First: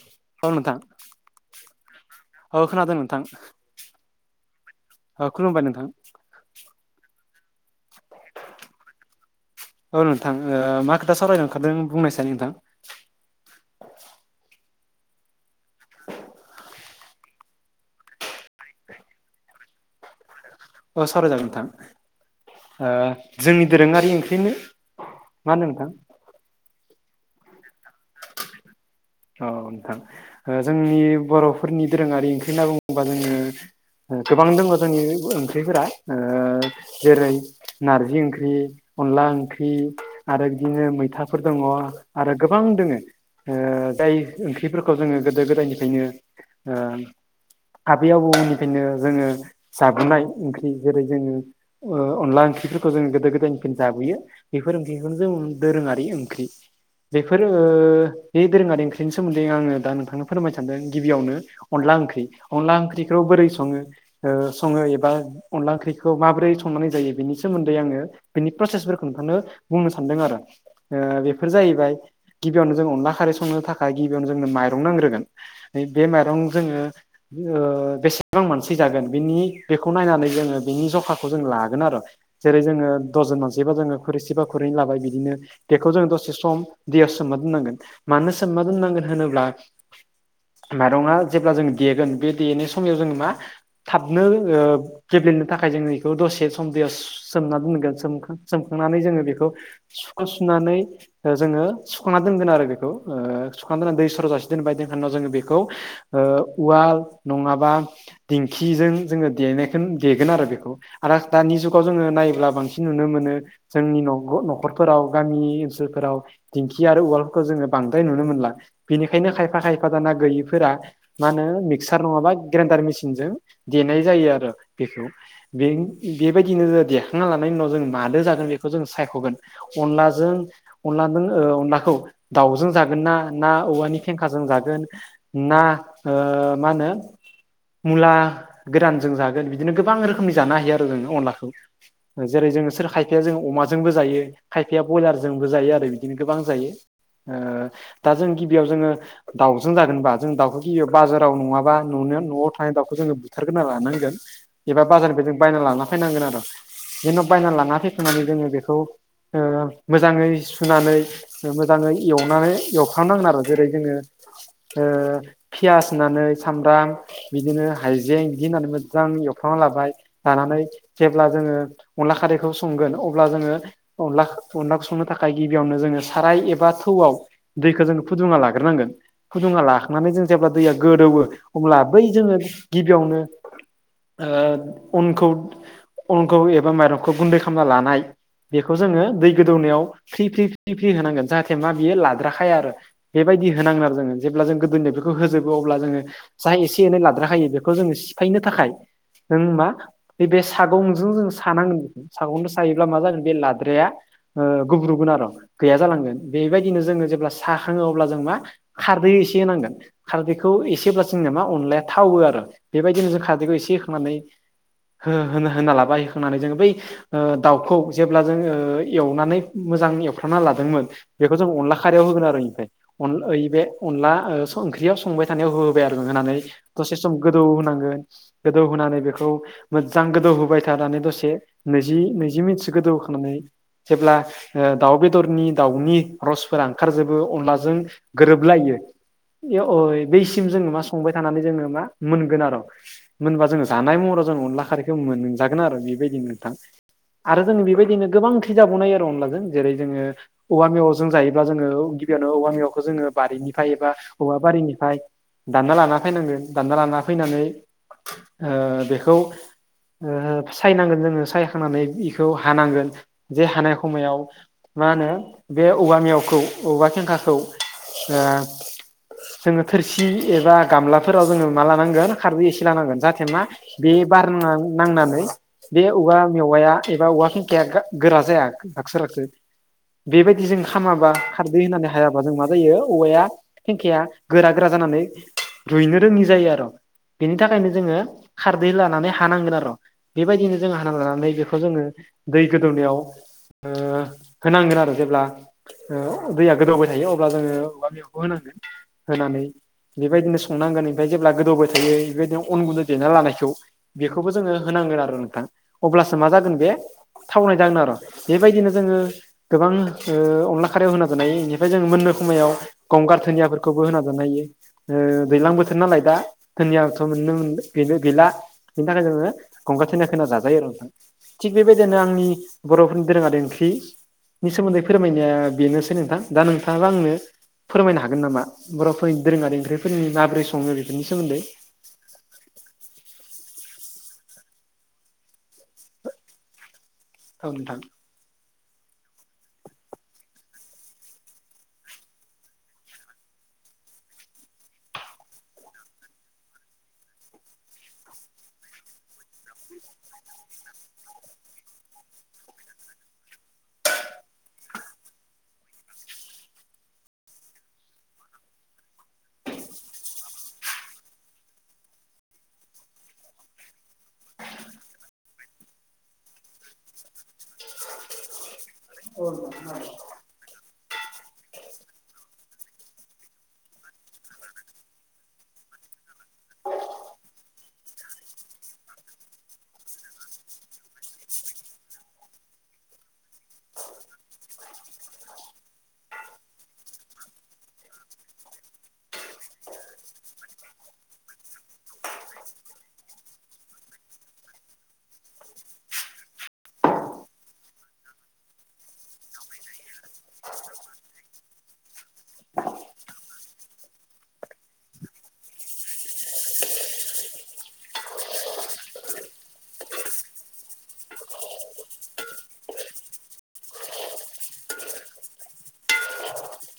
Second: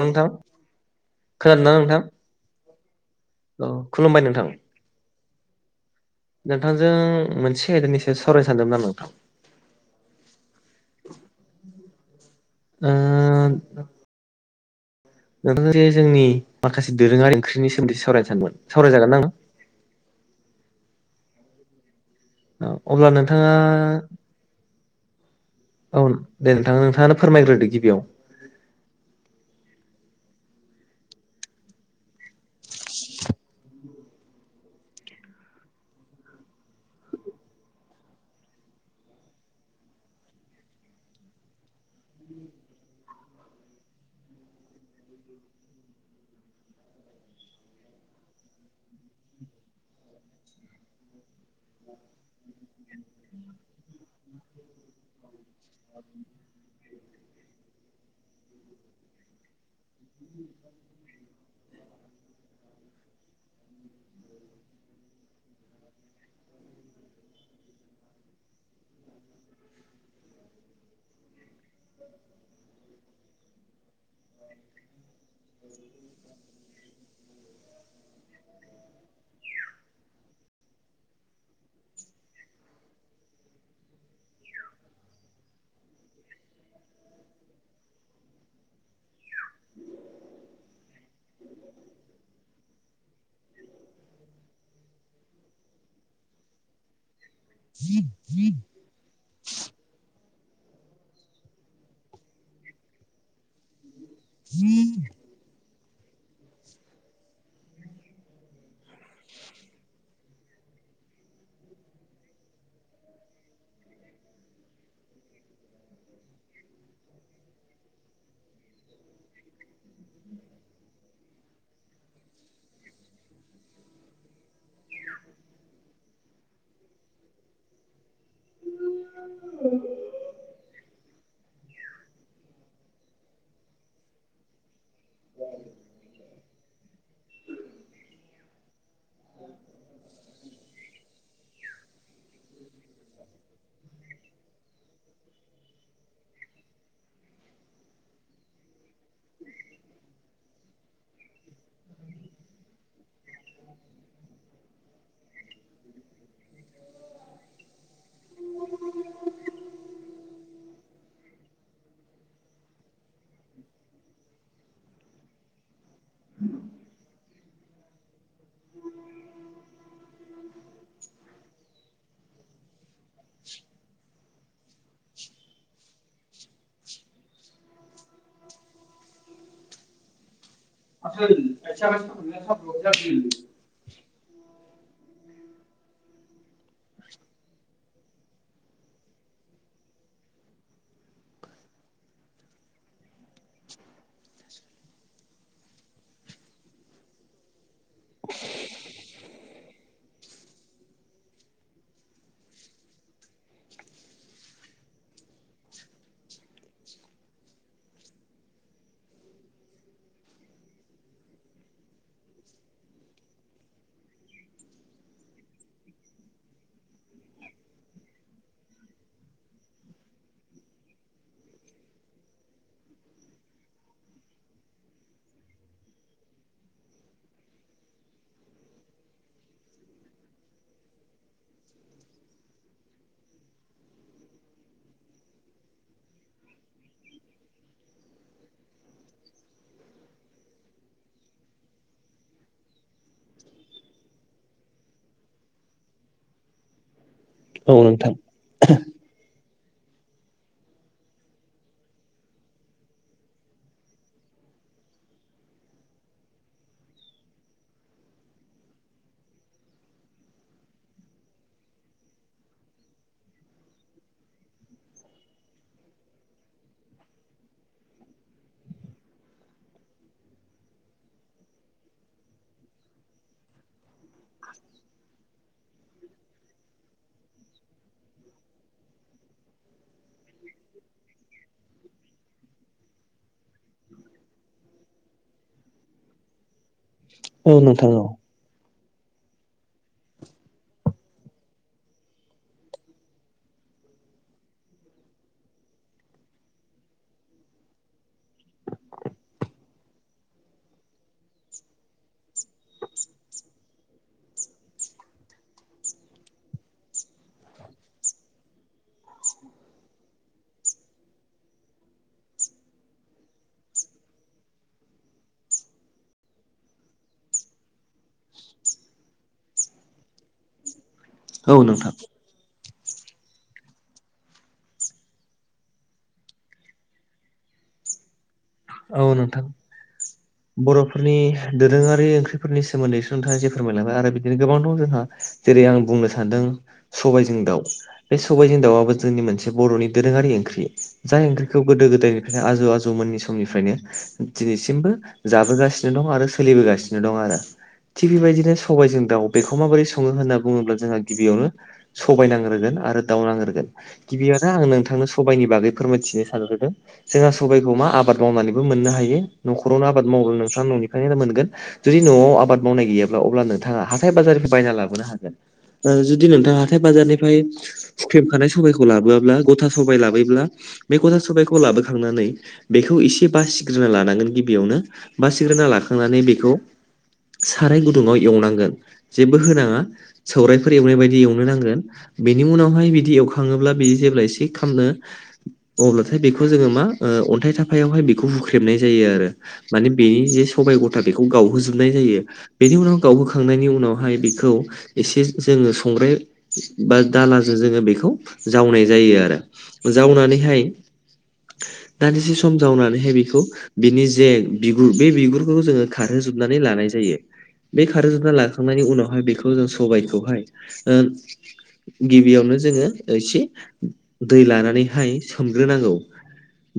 नोंथां खोनादोंना नोंथां। अ खोनादों नोंथां औ खुलुमबाय नोंथां औ खुलुमबाय नोंथां। नोंथांजों मोनसे आयदानिसो सावरायनो सानदोंमोन आं नोंथां। औ नोंथां ओ मा खोथा सावरायनो ओंखारदों बुंनायसाय नोंथां। दा नोंथां जे जोंनि माखासे दोरोङारि ओंख्रिनि सोन्दै सावरायनो सानदोंमोन सावरायजागोन ना नोंथां अ सावराय जागोन औ नोंथां। ओ अब्ला नोंथाङा जोंनि दोरोङारि ओंख्रिनो मा नोंथां औ दे नोंथां नोंथाङानो फोरमायग्रोदो गिबियाव। औ-औ नोंथां ओ जोंनि बर'फोरनि दोरोङारि ओंख्रि होनना बुङोबा जोङो ओ गोबां दोङो जोंनि ओंख्रिफोरा ओ जेरै नारजि ओंख्रि अनला ओंख्रि आरो बिदिनो मैथाफोर दङ आरो गोबां दोङो ओ जाय ओंख्रिफोरखौ जोङो गोदो गोदायनिफ्रायनो ओ आबै आबौमोननिफ्रायनो जोङो जाबोनाय ओंख्रि जेरै जोङो ओ अनला ओंख्रिफोरखौ जों गोदो गोदायनिफ्रायनो जाबोयो। बेफोर ओंख्रिखौनो जों दोरोङारि ओंख्रि बेफोर ओ बे दोरोङारि ओंख्रि बेनि सोमोन्दै आङो दा नोंथांनो फोरमायनो सानदों गिबियावनो अनला ओंख्रि अनला ओंख्रिखौ बोरै सङो ओ सङो एबा अनला ओंख्रिखौ माबोरै संनानै जायो बेनि सोमोन्दै आङो बेनि प्रसेसफोरखौ नोंथांनो बुंनो सानदों आरो। ओ बेफोर जाहैबाय गिबियावनो जों अनला खारै संनो थाखा गिबियावनो जोंनो माइरं नांग्रोगोन ओय बे माइरं जोङो ओ बेसेबां मानसि जागोन बिनि बेखौ नायनानै जोङो बेनि जखाखौ जों लागोन आर'। जेरै जोङो दजन मानसिबा जोङो खोरैसेबा खुरैनै लाबाय बिदिनो बेखौ जों दसे सम दैयाव सोमना दोननांगोन मानो सोमना दोननांगोन होनोब्ला माइरंआ जेब्ला जों देगोन बे देनाय समायाव जोङो मा थाबनो ओ गेब्लेनो थाखाय जोङो इखौ दसे सम दैआव सो सोमना दोनगोन सोमखां सोमखांनानै जोङो बेखौ सुखो सुनानै ओ जोङो सुखांना दोनगोन आरो बेखौ। ओ सुखांनानै दै सर' जासे दोनबाय जोङो बेखौ ओ उवाल नङाबा दिंखिजों जोङो देनायखोन देगोन आरो बेखौ। आरो दानि जुगाव जोङो नायोब्ला बांसिन नुनो मोनो। जोंनि नंग न'खरफोराव गामि ओनसोलफोराव दिंखि आरो उवालखो जोङो बांद्राय नुनो मोनला बेनिखायनो खायफा खायफा दाना गैयिफोरा मानो मिक्सार नङाबा ग्रेन्डार मेसिनजों देनाय जायो आरो बेखौ बें बेबायदिनो जो देखांना लानायनि उनाव जों मादो जागोन बेखौ जों सायखगोन। अनलाजों अनलादों औ अनलाखौ दाउजों जागोन ना, ना औवानि फेंखाजों जागोन। ना ओ मा होनो मुला गोरानजों जागोन बिदिनो गोबां रोखोमनि जानो हायो आरो जोङो अनलाखौ। जेरै जों सोर खायफाया जों अमाजोंबो जायो। खायफाया बयलारजोंबो जायो आरो बिदिनो गोबां जायो। ओ दा जों गिबिआव जोङो दाउजों जागोनबा जों दाउखौ गियो बाजाराव नङाबा न'नो न'आव थानाय दाउखौ जोङो बुथार गोरना लानांगोन। एबा बाजारनिफ्राय जों बायना लाना फायनांगोन आर'। जेन' बायना लाना फैखानानै जोङो बेखौ ओ मोजाङै सुनानै ओ मोज जाङै एवनानै एवखां नांगोन आरो जेरै जोङो ओ पियास होननानै सामब्राम बिदिनो हाइजें इदि होननानै मोजां एवफ्रामना लाबाय लानानै जेब्ला जोङो अनला खारैखौ संगोन अब्ला जोङो अनलाखो अनलाखौ संनो थाखाय गिबियावनो जोङो साराय एब बा थौआव दैखौ जों फुदुंना लाग्रो नांगोन फुदुंना लाखांनानै जों जेब्ला दैया गोदौयो अब्ला बै जोङो गिबियावनो ओ अनखौ, अनखौ एबा माइरंखौ गुन्दै खामना लानाय बेखौ जोङो दै गोदौनायाव फ्रि फ्रि फ्रि फ्रि होनांगोन जाहाथे मा बियो लाद्राखाया आरो। बेबायदि होनांगोन आरो जोङो जेब्ला जों गोदोनो बेखौ होजोबो अब्ला जोङो। जा एसे एनै लाद्राखायो बेखौ जोङो सिफायनो थाखाय नों मा नैबे सागंजों जों सानांगोन सागंजों सायोब्ला मा जागोन बे लाद्राया ओ गुब्रुगोन आर' गैया जालांगोन। बेबायदिनो जोङो जेब्ला साखाङो अब्ला जों मा खारदै एसे होनांगोन। खारदैखौ एसे होब्ला जोंना मा अनलाया थावो आरो बेबायदिनो जों खारदैखौ एसे होखांनानै हो होनो होना लाबाय होखांनानै जोङो बै ओ दाउखौ जेब्ला जों ओ एवनानै मोजां एवफ्रामना लादोंमोन। बेखौ जों अनला खारैयाव होगोन आरो इनिफ्राय। अन ओय बे अनला ओ स ओंख्रियाव संबाय थानायाव होबाय आरो होननानै दसे सम गोदौ होनांगोन गोदौ होनानै बेखौ मोजां गोदौ होबाय थानानै दसे नैजि नैजि मिनिटसो गोदौ होखांनानै जेब्ला ओ दाउ बेदरनि दाउनि र'सफोरा ओंखारजोबो अनलाजों गोरोबलायो। इयो अ' बैसिम जोङो मा संबाय थानानै जोङो मा मोनगोन आर'। मोनबा जोङो जानाय महराव जों अनला खारैखो मोनजागोन आरो बेबायदिनो नोंथां। आरो जोंनि औ बेबायदिनो नोंथां गोबां ओंख्रि जाबावनाय आर' अनलाजों जेरै जोङो औवा मेवाय जों जायोब्ला जोङो गिबियावनो औवा मेवखौ जोङो बारिनिफाय एबा औवा बारिनिफाय दानना लाना फैनांगोन दानना लाना फैनानै ओ बेखौ ओ सायनांगोन जोङो सायखांनानै इखौ हानांगोन जे हानाय खमायाव मा होनो बे औवा मेवखौ औवा फेंखाखौ ओ जोङो थोरसि एबा गामलाफोराव जोङो मा लानांगोन खारदै एसे लानांगोन जाहाथे मा बे बार ना नांनानै। बे औवा मेवाया एबा औवा थेंखाया गोरा जाया राखसो राखसो। बेबायदि जों खामाबा खारदै होननानै हायाबा जों मा जायो औवाया। थेंखाया गोरा गोरा जानानै रुइनो रोङि जायो आर औ बेनि नोंथां जोङो। औ खारदै लानानै हानांगोन आर बेबायदिनो जों हाना लानानै बेखौ जोङो दै गोदौनायाव ओ होनांगोन आरो जेब्ला ओ दैया गोदावबाय थायो अब्ला जोङो औवा मेवायखौ होनांगोन होनानै बेबायदिनो संनांगोन ओमफ्राय जेब्ला गोदौबाय थायो बेबायदिनो अन गुन्दुं देना लानायखौ बेखौबो जोङो होनांगोन आरो नोंथां अब्लासो मा जागोन बे थावनाय जागोन आर बेबायदिनो जोङो गोबां ओअनला खारायाव होना जानो हायो बेनिफ्राय जों मोननो समायाव गंगार धुनियाफोरखौबो होना जानो हायो। ओ दैज्लां बोथोर नालाय दा धोनियाथ मोननो मोननो गैला। बिनि थाखाय जोङो गंगार धोनदियाखो होना जाजायो आरो नोंथां। थिग औ नोंथां बेबायदिनो आंनि बर'फोरनि दोरोङारि ओंख्रिनि सोमोन्दै फोरमायनाया बेनोसै नोंथां दा नोंथाङाबो आंनो फोरमायनो हागोन नामा। औ बर'फोरनि नोंथां दोरोङारि ओंख्रिफोरनि माबोरै सङो बेफोरनि बर'फोरनि सोमोन्दै। दोरोङारि ओंख्रि फोरनि सोमोन्दै नोंथाङा जे फोरमायलांबाय आरो बिदिनो गोबां दं जोंहा। जेरै आं बुंनो सान्दों सबायाइजों औ दाउ। नोंथां बे सबायजों दावआबो जोंनि मोनसे बर'नि दोरोङारि ओंख्रि। जाय ओंख्रिखौ गोदो गोदायनिफ्रायनो आजौ आजौमोननि समनिफ्रायनो। दिनैसिमबो जाबोगासिनो दं आरो सोलिबोगासिनो दं आरो थिग बेबायदिनो सबबायजों दाउ बेखौ माबोरै सङो होनना बुङोब्ला जोंहा गिबियावनो सबाय नांग्रोगोन आरो दाउ नांग्रोगोन। गिबिआवनो आं नोंथांनो सबाइनि बागै फोरमायथिनो सानग्रोदों जोंहा सबायखौ मा आबाद मावनानै मोननो हायो न'खावनो आबाद मावना नोंथाङा ननि ओंखायनो मोनगोन जुदि न'आव आबाद मावनाय गैयाब्ला अब्ला नोंथाङा हाथाय बाजार बायना लाबोनो हागोन। जुदि नोंथाङा हाथाय बाजारनिफ्राय हुख्रेमखानाय सबायखौ लाबोआब्ला गथा सबाय लाबोयोब्ला बे गथा सबायखौ लाबोखांनानै बेखौ इसे बासिग्रोना लानांगोन गिबियावनो बासिग्रोना लाखांना बेखौ साराय गुदुंङाव एवनांगोन जेबो होनाङा। सौरायफोर एवनाय बायदि एवनो नांगोन। बेनि उनावहाय बिदि एवखाङोब्ला बिदि जेब्ला एसे खामनो अब्लाथाय बेखौ जोङो मा ओ अन्थाइ थाफायावहाय बेखौ हुख्रेबनाय जायो आरो। माने बेनि जे सबाय गथा बेखौ गावहोजोबनाय जायो। बेनि उनाव गावहोखांनायनि उनावहाय बेखौ एसे जोङो संग्राय बा दालाजों जोङो बेखौ जावनाय जायो आरो। जावनानैहाय दान्दिसे सम जावनानै बेखौ बिनि जे बिगुर बे बिगुरखौ जोङो खारहोजोबनानै लानाय जायो। बे खारो जोबना लाखांनायनि उनावहाय बेखौ जों सबायखौहाय ओ गिबियावनो जोङो एसे दै लानानैहाय सोमग्रोनांगौ।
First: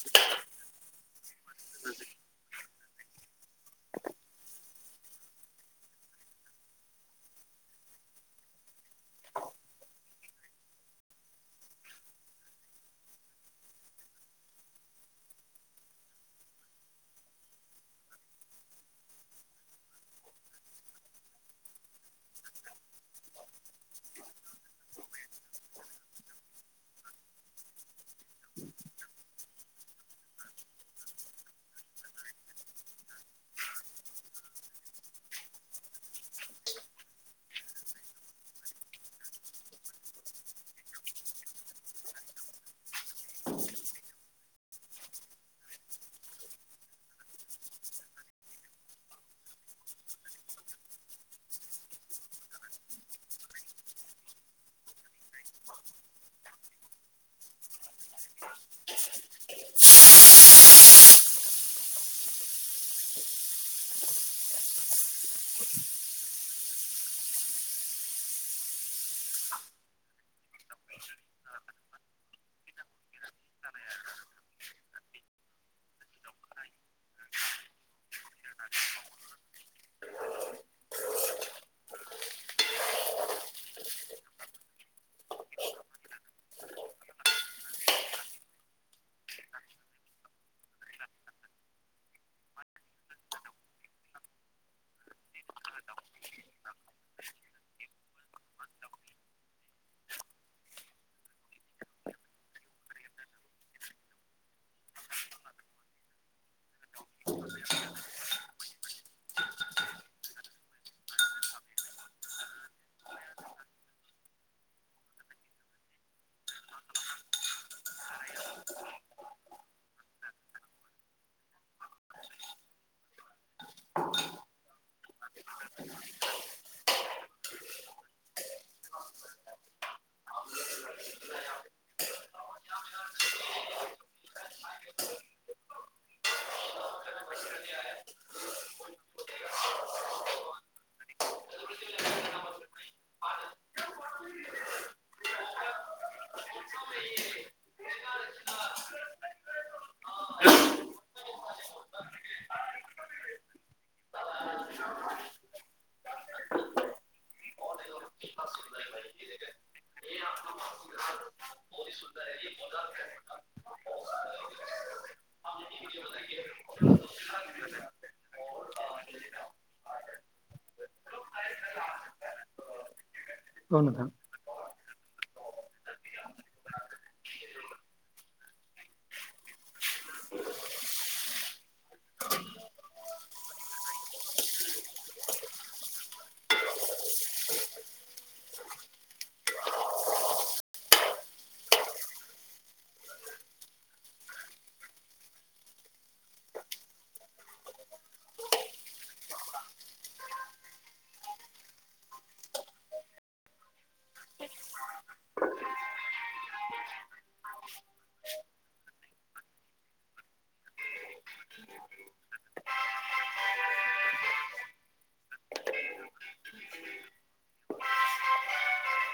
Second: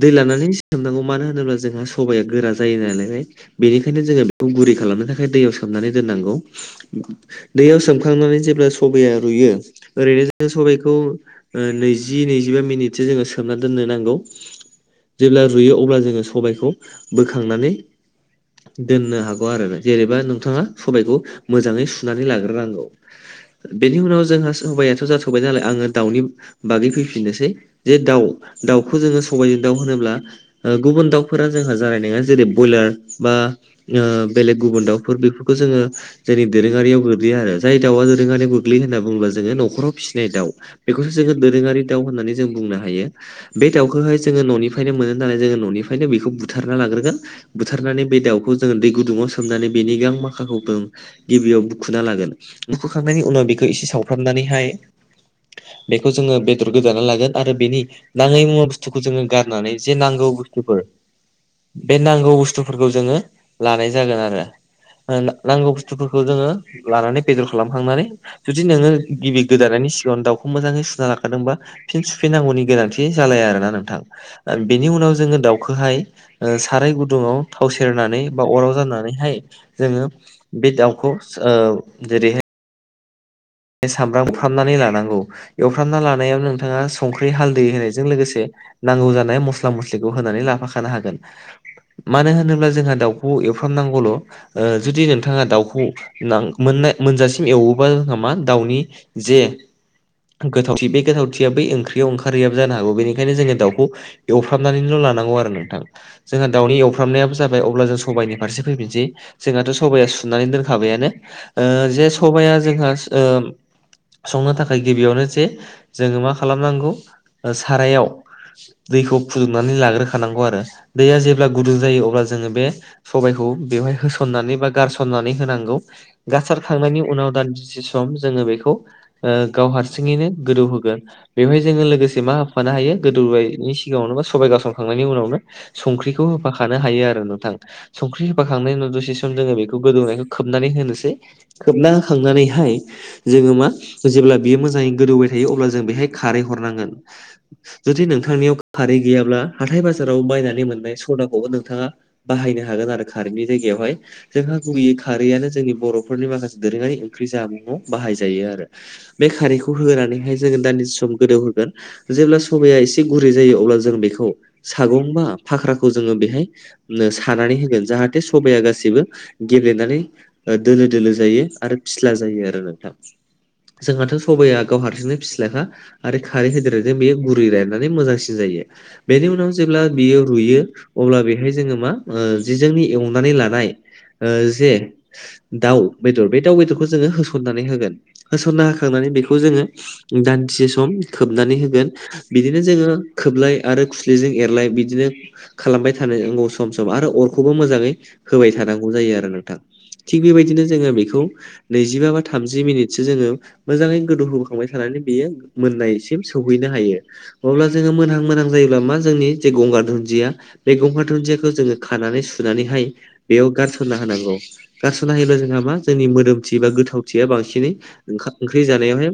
दै लानानै सोमनांगौ मानो होनोब्ला जोंहा सबाया गोरा जायो नालाय। बेनिखायनो जोङो बेखौ गुरै खालामनो थाखाय दैयाव सोमनानै दोननांगौ। दैयाव सोमखांनानै जेब्ला सबया रुइयो ओरैनो जोङो सबाइखौ ओ नैजि नैजिबा मिनिटसो जोङो सोमना दोननो नांगौ जेब्ला रुयो अ अब्ला जोङो सबायखौ बोखांनानै दोननो हागौ आरो जेनेबा नोंथाङा सबायखौ मोजाङै सुनानै लाग्रो नांगौ। बेनि उनाव जोंहा सबायाथ जाथबाय नालाय आङो दाउनि बागै फैफिननोसै जे दाउ दाउखौ जोङो सबायजों दाव होनोब्ला ओ गुबुन दाउफोरा जोंहा जानाय नङा जेरै ब्रयलार बा ओ बेलेग गुबुन दाउफोर बेफोरखौ जोङो जेरै दोरोङारियाव गोग्लैया आरो जाय दाउआ दोरोङारियाव गोग्लैयो होनना बुङोब्ला जोङो नखराव फिसिनाय दाउ। बेखौसो जोङो दोरोङारि दाउ होननानै जों बुंनो हायो बे दाउखौहाय जोङो न'निफ्रायनो मोनो। नानै जोङो न'निफ्रायनो बेखौ बुथारना लाग्रोगोन। बुथारनानै बे दाउखौ जोङो दै गुदुङाव सोमनानै बेनि गां माखाखौ [inaudible] गिबियाव बुखुना लागोन बुखुखांनायनि उनाव बेखौ इसे सावफ्रामनानैहाय बेखौ जोङो बेदर गोदाना लागोन आरो बेनि नाङै मुवा बुस्थुखौ जोङो गारनानै जे नांगौ बुस्थुफोर बे नांगौ बुस्थुफोरखौ जोङो लानाय जागोन आरो। ओ नांगौ बुस्थुफोरखौ जोङो लानानै बेदर खालामखांनानै जुदि नोङो गिबि गोदानायनि सिगाङाव दाउखौ मोजाङै सुना लाखादोंबा फिन सुफिननांगौनि गोनांथि जालाया आरोना नोंथां। ओ बिनि उनाव जोङो दाउखौहाय ओ साराय गुदुङाव थाव सेरनानै बा अराव जानानैहाय जोङो बे दाउखौ ओ जेरैहाय सामब्राम एवफ्रामनानै लानांगौ एवफ्रामना लानायाव नोंथाङा संख्रि हालदै होनायजों लोगोसे नांगौ जानाय मस्ला मस्लिखौ होनानै लाफाखानो हागोन। मानो होनोब्ला जोंहा दाउखौ एवफ्रामनांगौल'। ओ जुदि नोंथाङा दाउखौ नां मोनाय मोनजासिम एवोबा जोंहा मा दाउनि जे गोथावथि बे गोथावथिया बै ओंख्रियाव ओंखारहैयाबो बेनिखायनो जोङो दाउखौ एवफ्रामनानैल' लानांगौ आरो नोंथां जोंहा दाउनि एवफ्रामनायाबो जाबाय अब्ला जों सबाइनि फारसे फैफिनसै जोंहाथ' सबाया सुनानै दोनखाबायानो ओ जे सबाया जोंहा ओम। संनो थाखाय गिबियावनो जे जोङो मा खालामनांगौ ओ सारायाव दैखौ फुदुंनानै लाग्रोखानांगौ आरो दैया जेब्ला गुदुं जायो अब्ला जोङो बे सबायखौ बेवहाय होसननानै बा गारसननानै होनांगौ गारसारखांनायनि उनाव दानदीसे सम जोङो बेखौ ओ गाव हारसिङैनो गोदौ होगोन। बेवहाय जोङो लोगोसे मा होफानो हायो गोदौनायनि सिगाङावनो बा सबाइ गारसनखांनायनि उनावनो संख्रिखौ होफाखानो हायो आरो नोंथां। संख्रि होफाखांनायनि उनाव दसे सम जोङो बेखौ गोदौनायखौ खोबनानै होनोसै। खोबना होखांनानैहाय जोङो मा जेब्ला बियो मोजाङै गोदौबाय थायो अब्ला जों बेहाय खारै हरनांगोन। जुदि नोंथांनियाव खारै गैयाब्ला हाथाय बाजाराव बायनानै मोननाय सदाखौबो नोंथाङा बाहायनो हागोन आरो खारैनि जायगायावहाय। जोंहा गुबैयै खारैआनो जोंनि बर'फोरनि माखासे दोरोङारि ओंख्रि [inaudible] बाहाय जायो आरो। बे खारैखौ होनानैहाय जोङो दानदीसे सम गोदौहोगोन जेब्ला सबाइया एसे गुरै जायो अब्ला जों बेखौ सागं बा फाख्राखौ जोङो बेहाय नो सानानै होगोन जाहाथे सबाया गासिबो गेब्लेनानै ओ दोलो दोलो जायो आरो फिस्ला जायो आरो नोंथां औ नोंथां जोंहाथ' सबाया गाव हारसिंनो फिस्लाखा आरो खारै होेदेरनायजों बेयो गुरै रायनानै मोजांसिन जायो। बेनि उनाव जेब्ला बियो रुयो अब्ला बेहाय जोङो मा ओ जि जोंनि एवनानै लानाय ओ जे दाउ बेदर बे दाव बेदरखौ जोङो होसननानै होगोन होसनना होखांनानै बेखौ जोङो दान्दिसे सम खोबनानै होगोन। बिदिनो जोङो खोबलाय आरो खुस्लिजों एरलाय बिदिनो खालामबाय थानो न सम सम आरो अरखौबो मोजाङै होबाय थानांगौ जायो आरो नोंथां। थिग बेबायदिनो जोङो बेखौ नैजिबा बा थामजि मिनिटसो जोङो मोजाङै गोदौहोबोखांबाय थानानै बियो मोननायसिम सौहैनो हायो। अब्ला जोङो मोनहां मोनहां जायोब्ला मा जोंनि जे गंगार दुन्दिया बे गंगार दुुन्दियाखौ जोङो खानानै सुनानैहाय बेयाव गारसनना होनांगौ। गारस'ना होयोब्ला जोंहा मा जोंनि मोदोमथि बा गोथाव थिया बांसिनै ओंखा ओंख्रि जानायावनो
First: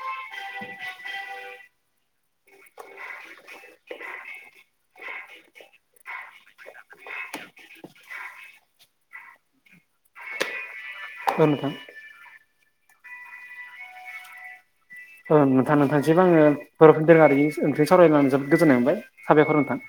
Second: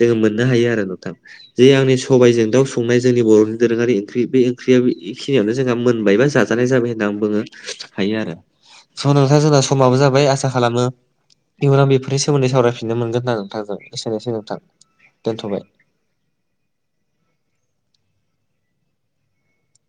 जोङो मोननो हायो आरो नोंथां। जे आंनि सबाइजों दाउ संनाय जोंनि बर'नि दोरोङारि ओंख्रि बे ओंख्रिया इखिनियावनो जोंहा मोनबायबा जा जानाय जाबाय होनना आं बुङो हायो आरो स' नोंथां जोंना समाबो जाबाय आसा खालामो औ नोंथां इयुनाव बेफोरनि सोमोन्दै सावरायफिननो मोनगोन होनना नोंथांजों एसेनोसै नोंथां। औ दोनथ'बाय नोंथां नोंथांसिम आङो बर'फोरनि दोरोङारि ओंख्रि सावरायनानै जोबोद गोजोननाय मोनबाय साबायखर नोंथां।